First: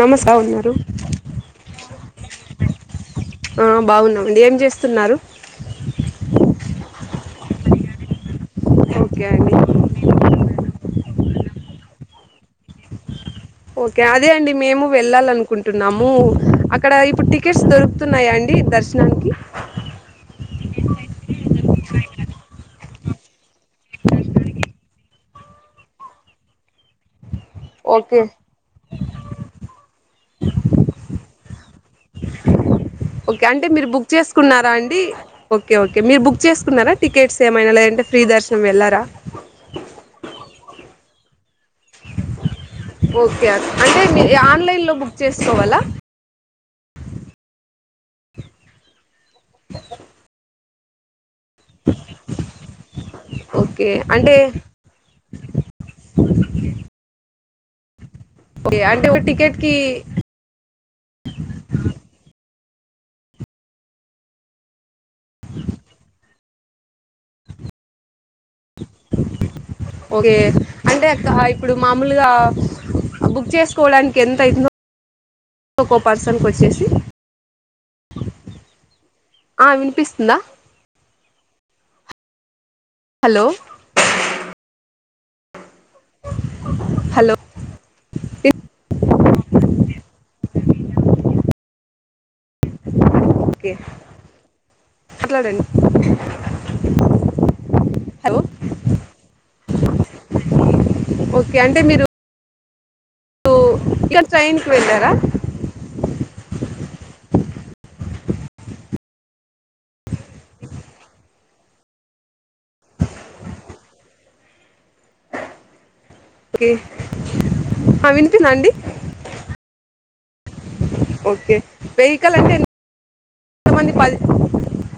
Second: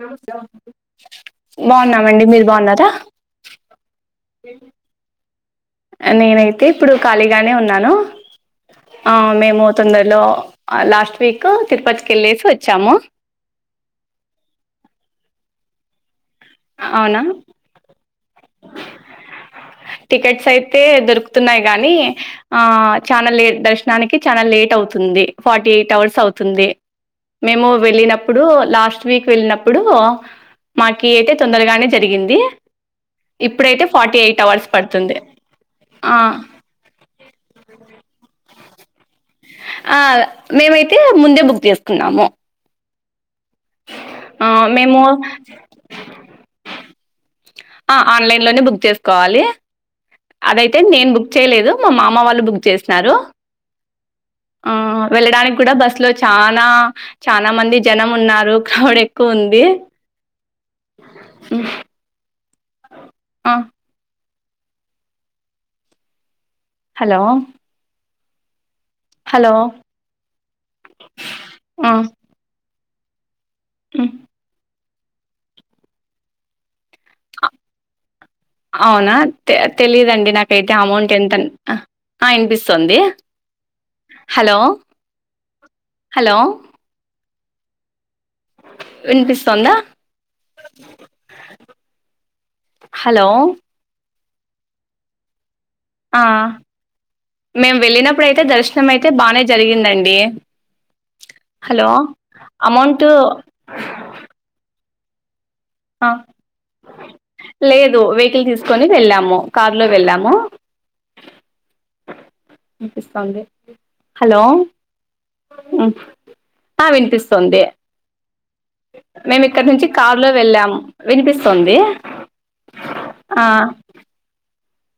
నమస్కా ఉన్నారు బాగున్నామండి మీరు బాగున్నారా ఆ బాగున్నామండి ఏం చేస్తున్నారు నేనైతే ఇప్పుడు ఖాళీగానే ఉన్నాను ఆ ఓకే అండి మేము తొందరలో లాస్ట్ వీక్ తిరుపతికి వెళ్ళేసి వచ్చాము ఓకే అదే అండి మేము వెళ్ళాల అనుకుంటున్నాము అక్కడ అవునా ఇప్పుడు టికెట్ దొరుకుతున్నాయాండి దర్శనానికి టికెట్స్ అయితే దొరుకుతున్నాయి గానీ ఆ చాలా లేట్ దర్శనానికి చానా లేట్ అవుతుంది ఫార్టీ ఎయిట్ అవర్స్ అవుతుంది మేము ఓకే వెళ్ళినప్పుడు లాస్ట్ వీక్ వెళ్ళినప్పుడు మాకి అయితే తొందరగానే జరిగింది ఓకే అంటే ఇప్పుడైతే మీరు బుక్ ఫార్టీ ఎయిట్ అవర్స్ చేసుకున్నారా అండి పడుతుంది ఓకే ఓకే ఆ మీరు బుక్ చేసు కున్నారా టికెట్స్ ఏమైనా లేదంటే ఫ్రీ దర్శనం వెళ్లారా ఆ మేమైతే ముందే బుక్ చేసుకున్నాము ఓకే అంటే మీ ఆ ఆన్లైన్ లో మేము బుక్ చేసుకోవాలా ఆ ఆన్లైన్ లోనే బుక్ చేసుకోవాలి ఆదయి నేను బుక్ చేయలేదు మా మామ వాళ్ళు బుక్ చేసినారు ఓకే అంటే ఆ వెళ్ళడానికి కూడా బస్ లో చానా చాలా మంది జనం ఉన్నారు ఓకే కావడ అంటే ఒక ఎక్కువ ఉంది టికెట్కి [unintelligible] ఉం ఆ హలో హలో! ఓకే అంటే అక్క ఇప్పుడు ఆ! మామూలుగా బుక్ హ్మ్. చేసుకోవడానికి ఎంత అయితుందో ఒకో పర్సన్ కొచ్చేసి అవునా తే తెలిదండి నాకైతే అమౌంట్ ఎంత అ వినిపిస్తుంది హలో హలో హలో హలో వినిపిస్తుందా హలో ఒకే మాట్లాడండి ఆ మేము వెళ్ళినప్పుడు హలో అయితే దర్శనం అయితే బానే జరిగిందండి ఓకే అంటే మీరు అమౌంట్ ఇక ట్రైన్కి వెళ్ళారా ఆ లేదు వెహికల్ తీసుకొని వెళ్ళాము కారులో వెళ్ళాము వినిపిస్తోంది హలో ఉం ఓకే వినిపింద అండి [unintelligible] మేము ఇక్కడ నుంచి కారులో వెళ్ళాం ఓకే వినిపిస్తుంది ఆ కంపాది [unintelligible]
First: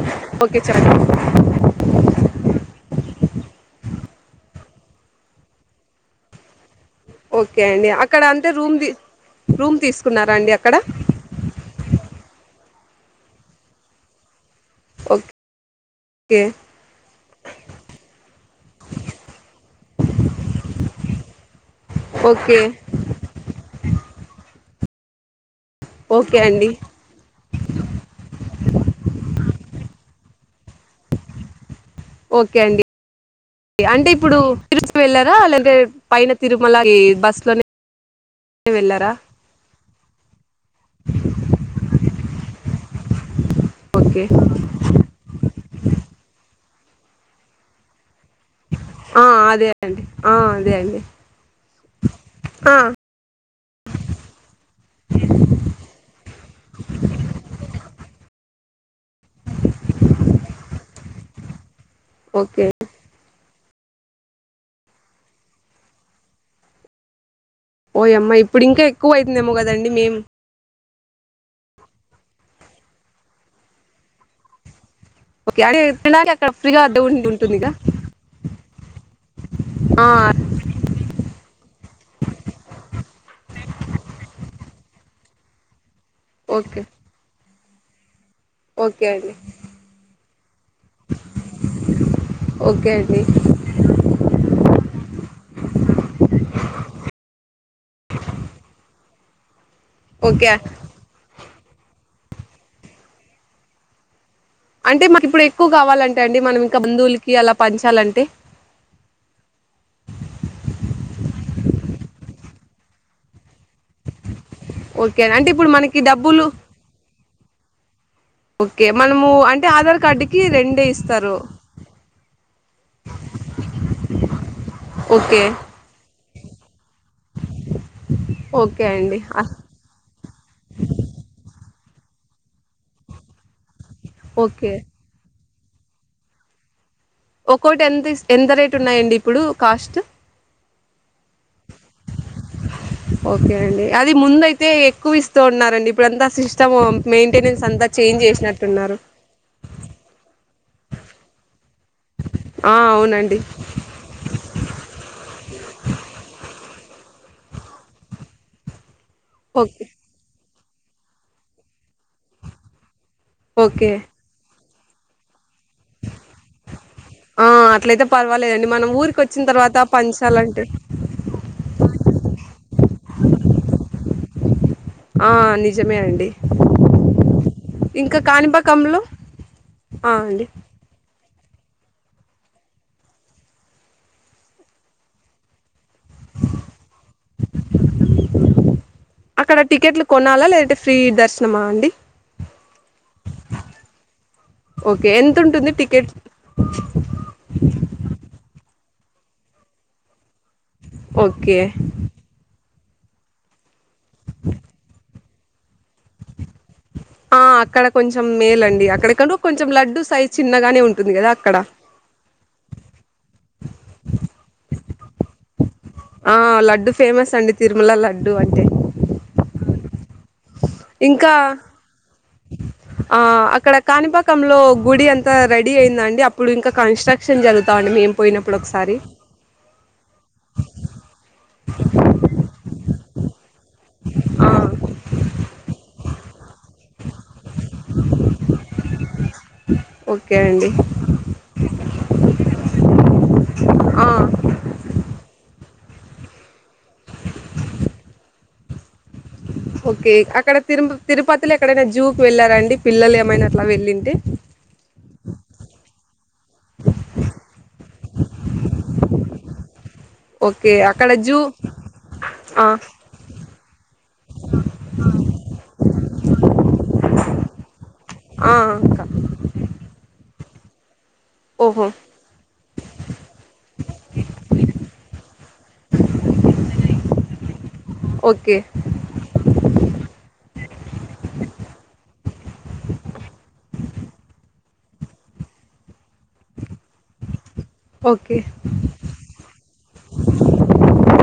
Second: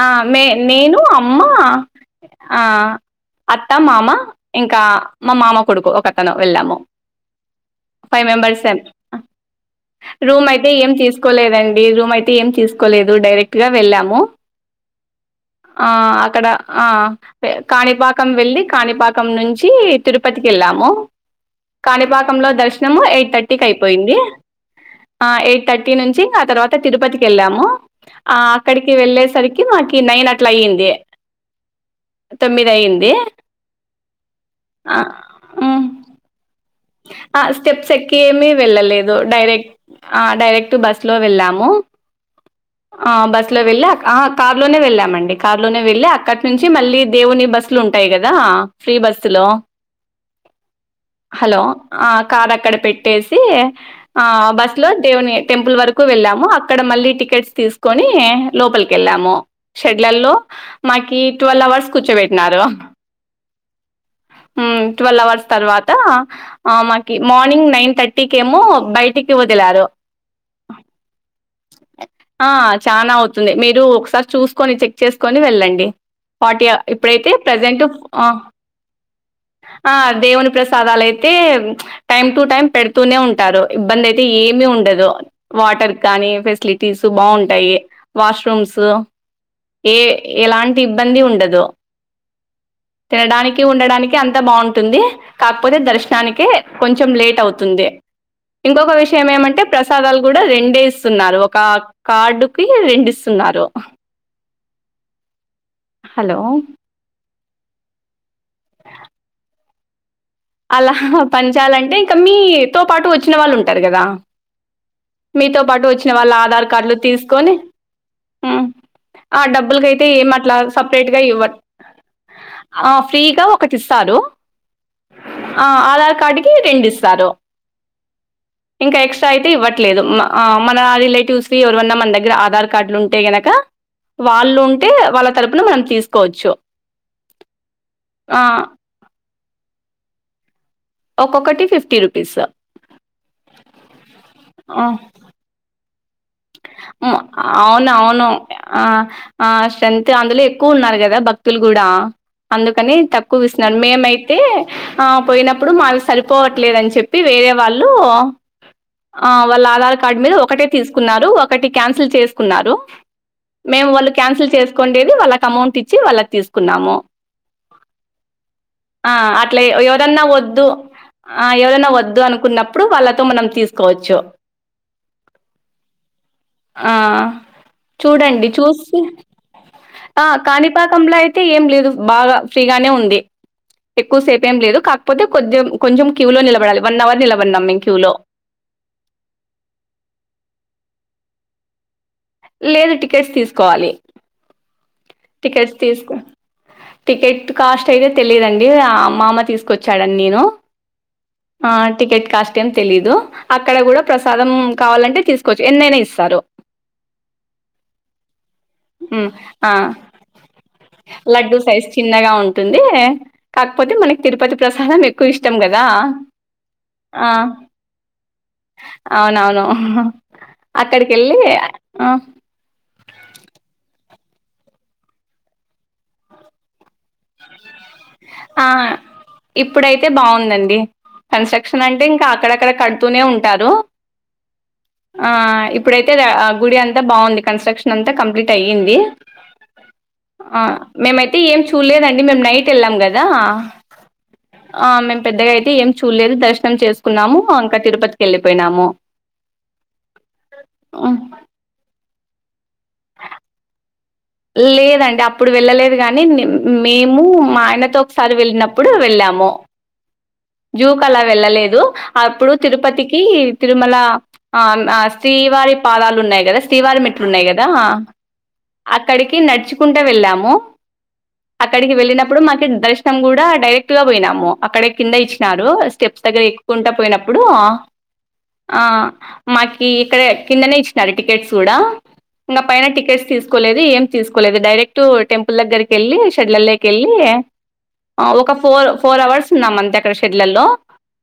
ఆ మే నేను అమ్మ ఆ అత్త మామ ఇంకా మా మామ కొడుకు ఒక అతను వెళ్ళాము ఓకే అండి అక్కడ ఫైవ్ అంటే మెంబర్స్ రూమ్ తీ రూమ్ తీసుకున్నారా అండి అక్కడ కోలేదండి రూమ్ అయితే ఏం తీసుకోలేదు డైరెక్ట్ గా వెళ్ళాము ఓకే ఆ అక్కడ ఆ కాణిపాకం వెళ్ళి కాణిపాకం నుంచి తిరుపతికి వెళ్ళాము కాణిపాకంలో ఓకే దర్శనము ఎయిట్ థర్టీ థర్టీకి అయిపోయింది ఎయిట్ థర్టీ నుంచి ఓకే ఆ అండి తర్వాత తిరుపతికి వెళ్ళాము ఆ అక్కడికి వెళ్ళేసరికి మాకి నైన్ అట్లా అయింది ఓకే తొమ్మిది అండి అయ్యింది అంటే ఇప్పుడు తిరుపతి ఆ వెళ్ళారా ఉ లేదంటే పైన తిరుమలకీ ఆ స్టెప్స్ ఎక్కి ఏమి వెళ్ళారా వెళ్ళలేదు డైరెక్ట్ ఆ డైరెక్ట్ బస్ లో వెళ్ళాము ఆ బస్ లో వెళ్ళి అక్ ఆ ఓకే కార్ లోనే వెళ్ళామండి కారు లోనే వెళ్ళి అక్కడి నుంచి మళ్ళీ దేవుని బస్సు లు ఉంటాయి కదా ఫ్రీ ఆ బస్సులు అదే ఆ అదే అండి హలో ఆ కార్ అక్కడ ఆ పెట్టేసి ఆ బస్సు లో దేవుని టెంపుల్ వరకు వెళ్ళాము అక్కడ మళ్ళీ టికెట్స్ తీసుకొని లోపలికి వెళ్ళాము షెడ్లల్లో మాకి ట్వెల్వ్ అవర్స్ కూర్చోబెట్టినారు ఓకే ఉ ట్వెల్వ్ అవర్స్ తర్వాత ఆ మాకి మార్నింగ్ నైన్ ఓయమ్మ థర్టీకి ఏమో ఇప్పుడు ఇంకా ఎక్కువ బయటికి అవుతుందేమో వదిలారు కదండి మేము ఆ చానా అవుతుంది మీరు ఒకసారి చూసుకొని చెక్ చేసుకొని ఓకే అదే వెళ్ళండి తినడానికి అక్కడ ఫార్టీ ఆ ఫ్రీగా దేవుడి ఇప్పుడైతే ఉంటుందిగా ప్రజెంట్ ఆ ఆ దేవుని ప్రసాదాలయి అయితే టైమ్ టు టైమ్ పెడుతూనే ఉంటారు ఇబ్బంది అయితే ఏమి ఉండదు వాటర్ కానీ ఓకే ఫెసిలిటీస్ బాగుంటాయి వాష్రూమ్స్ ఓకే అండి ఏ ఎలాంటి ఇబ్బంది ఉండదు ఓకే అండి ఇగ ఉండడానికి అంతా బాగుంటుంది కాకపోతే దర్శనం నానికి కొంచెం లేట్ అవుతుంది ఇంకొక విషయం ఏమంటే ప్రసాదాలు కూడా ఓకే రెండే ఇస్తున్నారు ఒక కార్డుకిి రెండు ఇస్తున్నారు అంటే మనికి ఇప్పుడు ఎక్కువ కావాలంటే హలో! అండి మనం ఇంకా బంధువులకి అలా పంచాలంటే అలా పంచాలి అంటే ఇంకా మీతో పాటు వచ్చిన వాళ్ళు ఉంటారు కదా ఓకే అంటే మీతో ఇప్పుడు పాటు మనకి వచ్చిన వాళ్ళ డబ్బులు ఆధార్ కార్డులు తీసుకొని ఉ ఓకే మనము ఆ అంటే ఆధార్ డబ్బులకైతే కార్డుకి ఏమట్లా రెండే సపరేట్గా ఇస్తారు ఇవ్వర్ ఆ ఫ్రీగా ఒకటి ఇస్తారు ఓకే అ ఆధార్ కార్డు కి రెండ్ ఇస్తారు ఓకే ఇంక అండి ఎక్స్ట్రా ఆ! అయితే ఇవట్ లేదు ఆ మన రిలేటివ్స్ కీ ఎవరివన్నా మన దగ్గర ఆధార్ కార్డులు ఉంటే గనక వాళ్ళు ఓకే ఉంటే వాళ్ళ తరపున మనం తీసుకోవచ్చు ఒకోటి ఎంత ఇస్ ఆ ఎంత రేట్ ఉన్నాయండి ఇప్పుడు కాస్ట్ ఒక్కొక్కటి ఫిఫ్టీ రూపీస్ ఓకే అండి అది ముందయితే ఎక్కువ ఇస్తూ ఉన్నారండి ఇప్పుడు అంత సిస్ ఉ అవునవును ఆ చేసినట్టున్నారు ఆ స్ట్రెంత్ అందులో ఎక్కువ ఉన్నారు కదా భక్ క్తులు కూడా ఆ అందుకని అవునండి తక్కువ ఇస్తునరు మేమైతే ఆ పోయినప్పుడు మావి సరిపోవట్లేదని చెప్పి వేరే వాళ్ళు ఆ వాళ్ళ ఓకే ఆధార్ కార్డ్ మీద ఒకటే తీసుకున్నారు ఒకటి క్యాన్సిల్ చేసుకున్నారు మేము ఓకే వాళ్ళు క్యాన్సిల్ చేసుకుండేది వాళ్ళకి అమౌంట్ ఇచ్చి వాళ్ళకి తీసుకున్నాము ఆ అట్లయితే పర్వాలేదండి మనం ఆ ఊరికి వచ్చిన అట్లా తర్వాత ఎవరన్నా పంచాలంటే వద్దు ఆ ఎవరన్న వద్దు అనుకున్నప్పుడు వాళ్ళతో మనం తీసుకోవచ్చు ఆ నిజమే అండి ఆ ఇంకా చూడండి కాణిపాకంలో చూసి ఆ కాణిపాకంల అయితే ఏం లేదు బాగా ఫ్రీ గానే ఉంది ఎక్కువ సేపెంలేదు కాకపోతే కొద్దిగ కొంచం క్యూ లో నిలబడాలి వన్ అవర్ నిలబడిననాం మేము క్యూ లో అక్కడ టికెట్లు కొనాలా లేదంటే ఫ్రీ దర్శనమా అండి? లేదు టికెట్స్ తీసుకోవాలి. ఓకే ఎంత ఉంటుంది టికెట్స్ టికెట్ తీస్కో టికెట్ కాస్ట్ అయితే తెలియదండి ఆ మామ తీసుకొచ్చాడండి నేను ఓకే ఆ టికెట్ కాస్ట్ ఏం తెలీదు అక్కడ కూడ ప్రసాదం కావాలంటే తీసుకోవచ్చు, ఎన్నైనా ఇస్తారు. ఆ అక్కడ కొంచెం మేలండి మ్ అక్కడికంటు కొంచం ఆ లడ్డు సైజ్ చిన్నగానే ఉం లడ్డూ సైజ్ చిన్నగా ఉంటుంది కాకపోతే మనకి తిరుపతి ప్రసాదం ఎక్కువ ఇష్టం కదా. ఆ లడ్డు ఆ ఫేమస్ అండి తిరుమల లడ్డు అంటే అవునవును ఇంకా అక్కడికెళ్ళి ఆ ఆ అక్కడ కాణిపాకంలో గుడి అంతా రెడీ అయిందండి అప్పుడు ఇంకా కన్స్ట్రక్షన్ జరుగుతాండి మేం పోయినప్పుడు ఆ! ఒకసారి ఇప్పుడైతే బాగుందండి కన్స్ట్రక్షన్ అంటే ఇంకా అక్కడక్కడ కడు తూనే ఉంటారు ఆ ఆ ఇప్పుడైతే రా ఆ గుడి అంతా బాగుంది కన్స్ట్రక్షన్ అంతా కంప్లీట్ అయ్యింది. ఓకే ఆ అండి మేమైతే ఏం చూల్లేదండి మేము నైట్ ఎళ్ళాం కదా. ఆ ఆ మేము పెద్దగా అయితే ఏం చూడలేదు దర్శనం చేసుకున్నాము ఇంకా తిరుపతికి వెళ్ళిపోయినాము. ఓకే అక్కడ తిరుమ తిరుపతిలో ఎక్కడైనా జూకి వెళ్ళారండి పిల్లలు ఏమైనా అట్ల వెళ్ళింటే లేదండి అప్పుడు వెళ్ళలేదు కానీ మే మేము మా ఆయనతో ఒకసారి వెళ్ళినప్పుడు వెళ్ళాము. ఓకే జూకు అక్కడ అలా జూ వెళ్ళలేదు అప్పుడు ఆ తిరుపతికి కీ తిరుమల ఆ ఆ శ్రీవారి పాదాలు ఉన్నాయి కదా, శ్రీవారి మెట్లు ఉన్నాయి కదా ఆ అక్క అక్కడికి నడుచుకుంట వెళ్ళాము. ఓహో అక్కడికి వెళ్ళినప్పుడు మాకి దర్శనం గూడా డైరెక్ట్ గా పోయినాము, అక్కడే కింద ఇచ్చినారు స్టెప్స్ దగ్గర ఎక్కు కుంట పోయినప్పుడు ఓకే ఆ మాకి ఇక్కడే కిందనే ఇచ్చినారు టికెట్స్ కూడా ఇంగ పైన టికెట్స్ తీసుకోలేదు ఏం తీసుకోలేదు డైరెక్టు టెంపుల్ దగ్గరికెళ్ళి షెడ్లల్లోకి వెళ్ళి, ఆ ఓకే ఒక ఫోర్ ఫోర్ అవర్స్ ఉన్నామంతే అక్కడ షెడ్లల్లో.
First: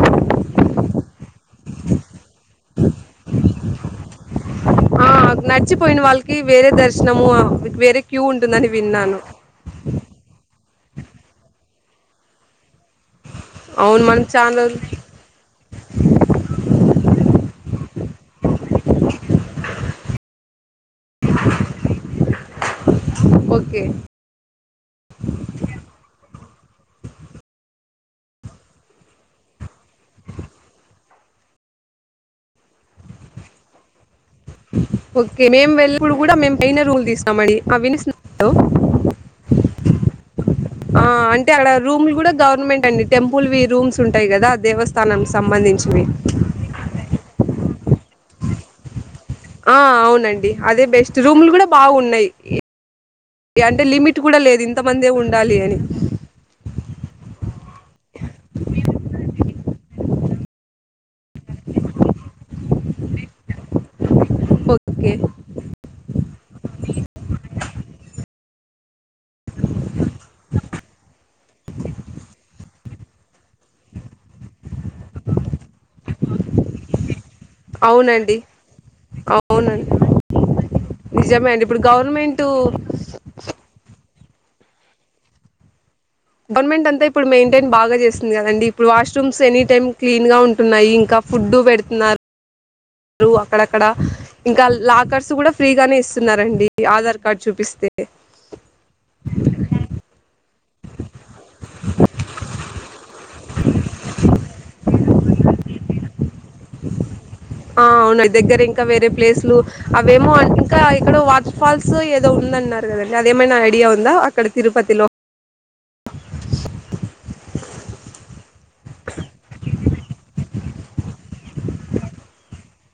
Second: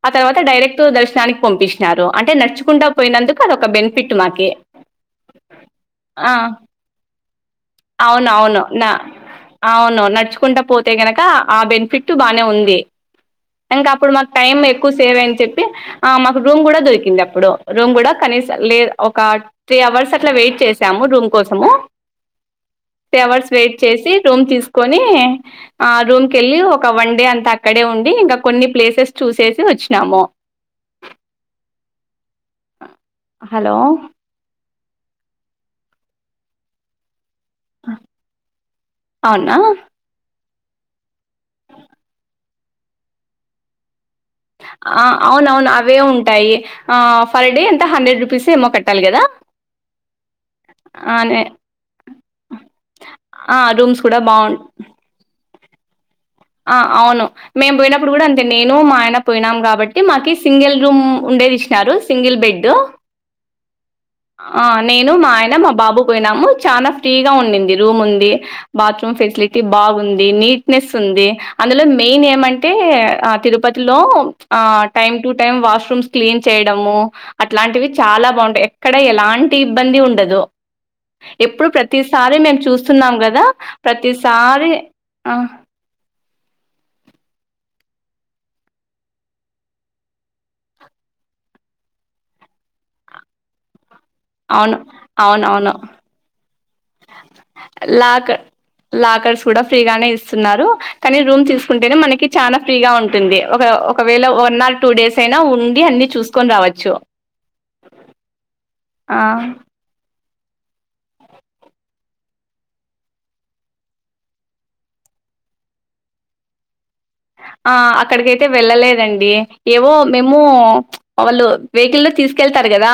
ఆ తర్వాత డైరెక్ట్ దర్శనానికి పంపిచినారు అంటే నడుచుకుంటా పోయినందుకు అదొక బెనిఫిట్ మాకి ఆ నడిచిపోయిన ఆ వాళ్ళకి వేరే దర్శనము ఆ వేరే క్యూ అవును అవును ఉంటుందని నా విన్నాను. అవును నడుచుకుంటా పోతే గనుక ఆ బెనిఫిట్ బానే ఉంది. ఇంక అవును అప్పుడు మనం మాకు చాలా టైమ్ ఎక్కువ రోజులు సేవ్ అయిన్ చెప్ ఆ మాకు రూమ్ కూడ దొరికింది అప్పుడు, రూమ్ గుడ కనీస లేదు ఒక త్రీ అవర్స్ అట్ల వెయిట్ చేశాము రూమ్ కోసము. త్రీ అవర్స్ వెయిట్ ఓకే చేసి రూమ్ తీసుకొని ఆ రూమ్కిళ్ళి ఒక వన్ డే అంతా అక్కడే ఉండి ఇంకా కొన్ని ప్లేసెస్ చూసేసి వచ్చినాము. హలో ఓకే మేము వెళ్ళినప్పుడు గుడ మేము పైన రూమ్ తీసామండి. ఆ వినిస్ అవునా ఆ అంటే అక్కడ రూములు గుడ గవర్నమెంట్ అండి టెంపుల్వి రూమ్ కుంటాయి కదా ఆ దేవస్థాననికి సంబంధించివి ఫర్ డే ఎంతా హండ్రెడ్ రూపీస్ ఏమో కట్టాలి కదా ఆ అవునండి అదే బెస్ట్ రూమ్లు కూడా బాగున్నాయి. ఆ అంటే రూమ్స్ లిమిట్ కూడా బాగుం లేదు ఇంతమందే ఉండాలి అని ఆ అవును మేము పోయినప్పుడు కూడా అంతే. నేను మా ఆయన పోయినాం కాబట్టి మాకి సింగిల్ రూమ్ ఉండేది. ఇచ్ చారు సింగిల్ బెడ్ సౌండ్ ఉన్నది ఆ నేను మా ఆయన మా బాబు పోయినాము చాన ఫ్రీగా ఉండింది రూమ్ ఉంది బాత్రూమ్ ఫెసిలిటీ బాగుంది నీట్నెస్ ఉంది అందులో మెయిన్ ఏమంటే తిరుపతిలో time to time washrooms clean చేయడము అట్లాంటివి చాలా అవునండి బావుంటాయి ఎక్కడ ఎలాంటి అవునండి ఇబ్బంది ఉండదు నిజమే అండి ఎప్పుడు ఇప్పుడు ప్రతిసారి గవర్నమెంట్ మేము చూస్తున్నాం కదా ప్రతిసారి గవర్నమెంట్ అంతా ఇప్పుడు మెయింటైన్ బాగా చేస్తుంది కదండి ఇప్పుడు వాష్రూమ్స్ ఎనీ టైమ్ క్లీన్ గా ఉంటున్నాయి ఇంకా ఫుడ్ పెడుతున్నారు అక్కడక్కడ ఇంకా అవును లాకర్స్ కూడా అవునవును ఫ్రీగానే ఇస్తున్నారండి ఆధార్ కార్డ్ చూపిస్తే లాక్ లాకర్స్ కూడా ఫ్రీగానే ఇస్తున్నారు. కానీ రూమ్ తీసుకుంటేనే మనకి చాన ఫ్రీగా ఉంటు ది ఒక ఒకవేళ వన్ ఆర్ టూ డేస్ అయినా ఉండి అన్ని చూసుకొని రావచ్చు. ఆ అవున దగ్గర ఇంకా వేరే ఆ ప్లేసులు అవేమో ఇంకా ఇక్కడ వాటర్ ఫాల్స్ ఏదో ఉంది అన్నారు కదండి. అదేమైనా ఐడియా ఉందా అక్కడ తిరుపతిలో. ఆ అక్కడికైతే వెళ్ళలేదండి ఏవో మేము వాళ్ళు వెహికల్లో తీసుకెళ్తారు కదా.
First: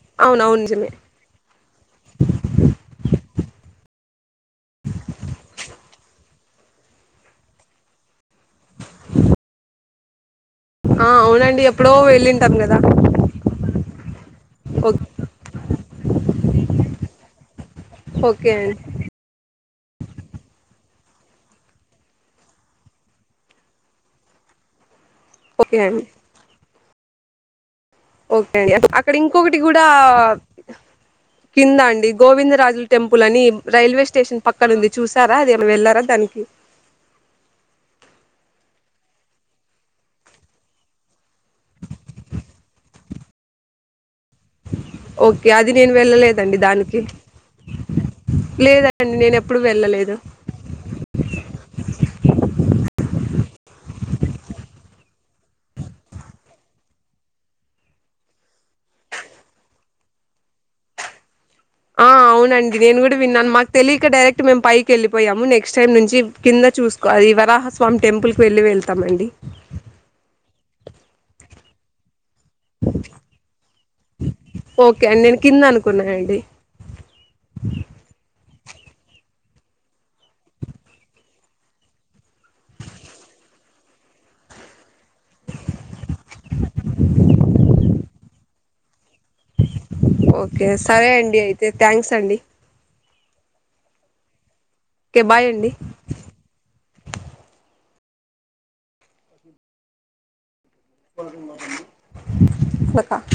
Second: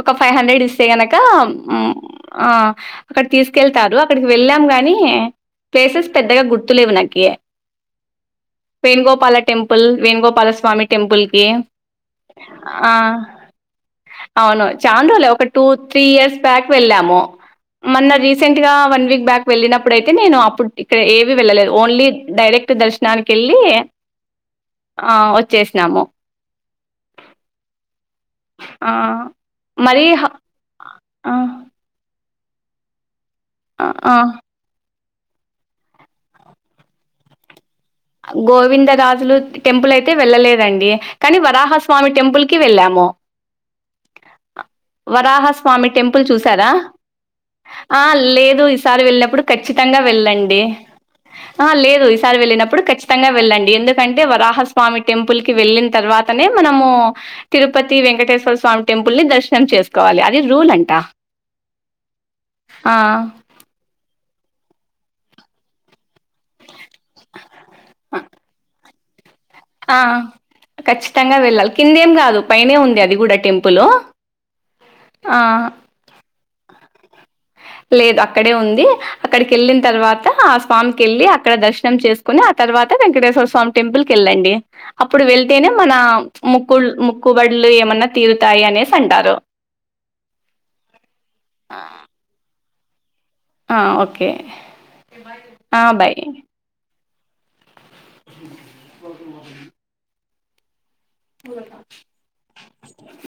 ఒక ఫైవ్ అవును అవును హండ్రెడ్ ఇస్తే నిజమే గనక ము ఆ అక్కడ తీసుకెళ్తారు అక్కడికి వెళ్ళాం గాని ప్లేసెస్ పెద్దగా గుర్తులేవు నాకి వేణగోపాల టెంపుల్ వేణగోపాల సా ఆ అవునండి ఎప్పుడో వెళ్ళింటాం కదా ఆ అవును ఓ చానరోజులే ఒక టూ త్రీ ఇయర్స్ బ్యాక్ వెళ్ళాము మొన్న ఓకే రీసెంట్ గా అండి వన్ వీక్ బ్యాక్ వెళ్ళినప్పుడయితే నేను అప్పుడు ఇక్కడ ఏవీ వెళ్ళలేదు ఓన్లీ డైరెక్ట్. దర్శనానికి వెళ్ళి ఆ ఓకే వచ్చేసినాము అండి ఓకే అండి అక్కడ ఆహ్, ఇంకొకటి కూడా మరి హ ఆ! కింద అండి గోవిందరాజుల టెంపుల్ అని ఆ! రైల్వే ఆ! స్టేషన్ పక్కనుంది చూసారా అది ఏమన్నా వెళ్లారా దానికి గోవిందరాజులు టెంపుల్ అయితే వెళ్ళలేదండి. కానీ వరాహస్వామి టెంపుల్ కి వెళ్ళాము. ఓకే అది వరాహస్వామి నేను టెంపుల్ వెళ్ళలేదండి చూసారా. దానికి ఆ లేదు ఈసారి లేదండి నేను వెళ్ళినప్పుడు ఎప్పుడు ఖచ్చితంగా వెళ్ళలేదు వెళ్ళండి. ఆ లేదు ఈసారి వెళ్ళినప్పుడు క ఖచ్చితంగా వెళ్ళండి. ఎందుకంటే వరాహస్వామి టెంపుల్ కి వెళ్ళిన తర్వాతనే మనము తిరుపతి వెంకటేశ్వర స్వామి టెంపుల్ ని దర్శనం చేసుకోవాలి. అది రూల్ అంట ఆ అవునండి. ఆ! నేను కూడా విన్నాను మాకు తెలియక డైరెక్ట్ మేము పైకి వెళ్ళిపోయాము. నెక్స్ట్ టైం నుంచి కింద చూసుకోవాలి ఇ వరాహస్వామి టెంపుల్కి వెళ్ళి వెళ్తామండి. ఆ ఖచ్చితంగా వెళ్ళాలి కిందేం కాదు పైన ఉంది అది కూడా టెంపుల్ ఓకే అండి నేను కింద అనుకున్నానండి లేదు అక్కడే ఉంది అక్కడికి వెళ్ళిన తర్వాత ఆ స్వామికి వెళ్ళి అక్కడ దర్శనం చేసు ని ఆ తర్వాత వెంకటేశ్వర స్వామి టెంపుల్ కెళ్ళండి అప్పుడు వెళ్తేనే మన ముక్కుల్ ముక్కుబడ్లు ఏమన్నా తీరుతాయి అనేసి అంటారు ఓకే సరే అండి అయితే థ్యాంక్స్ అండి ఆ ఓకే ఓకే బాయ్ అండి ఆ బాయ్ వల్క వల్ ఉ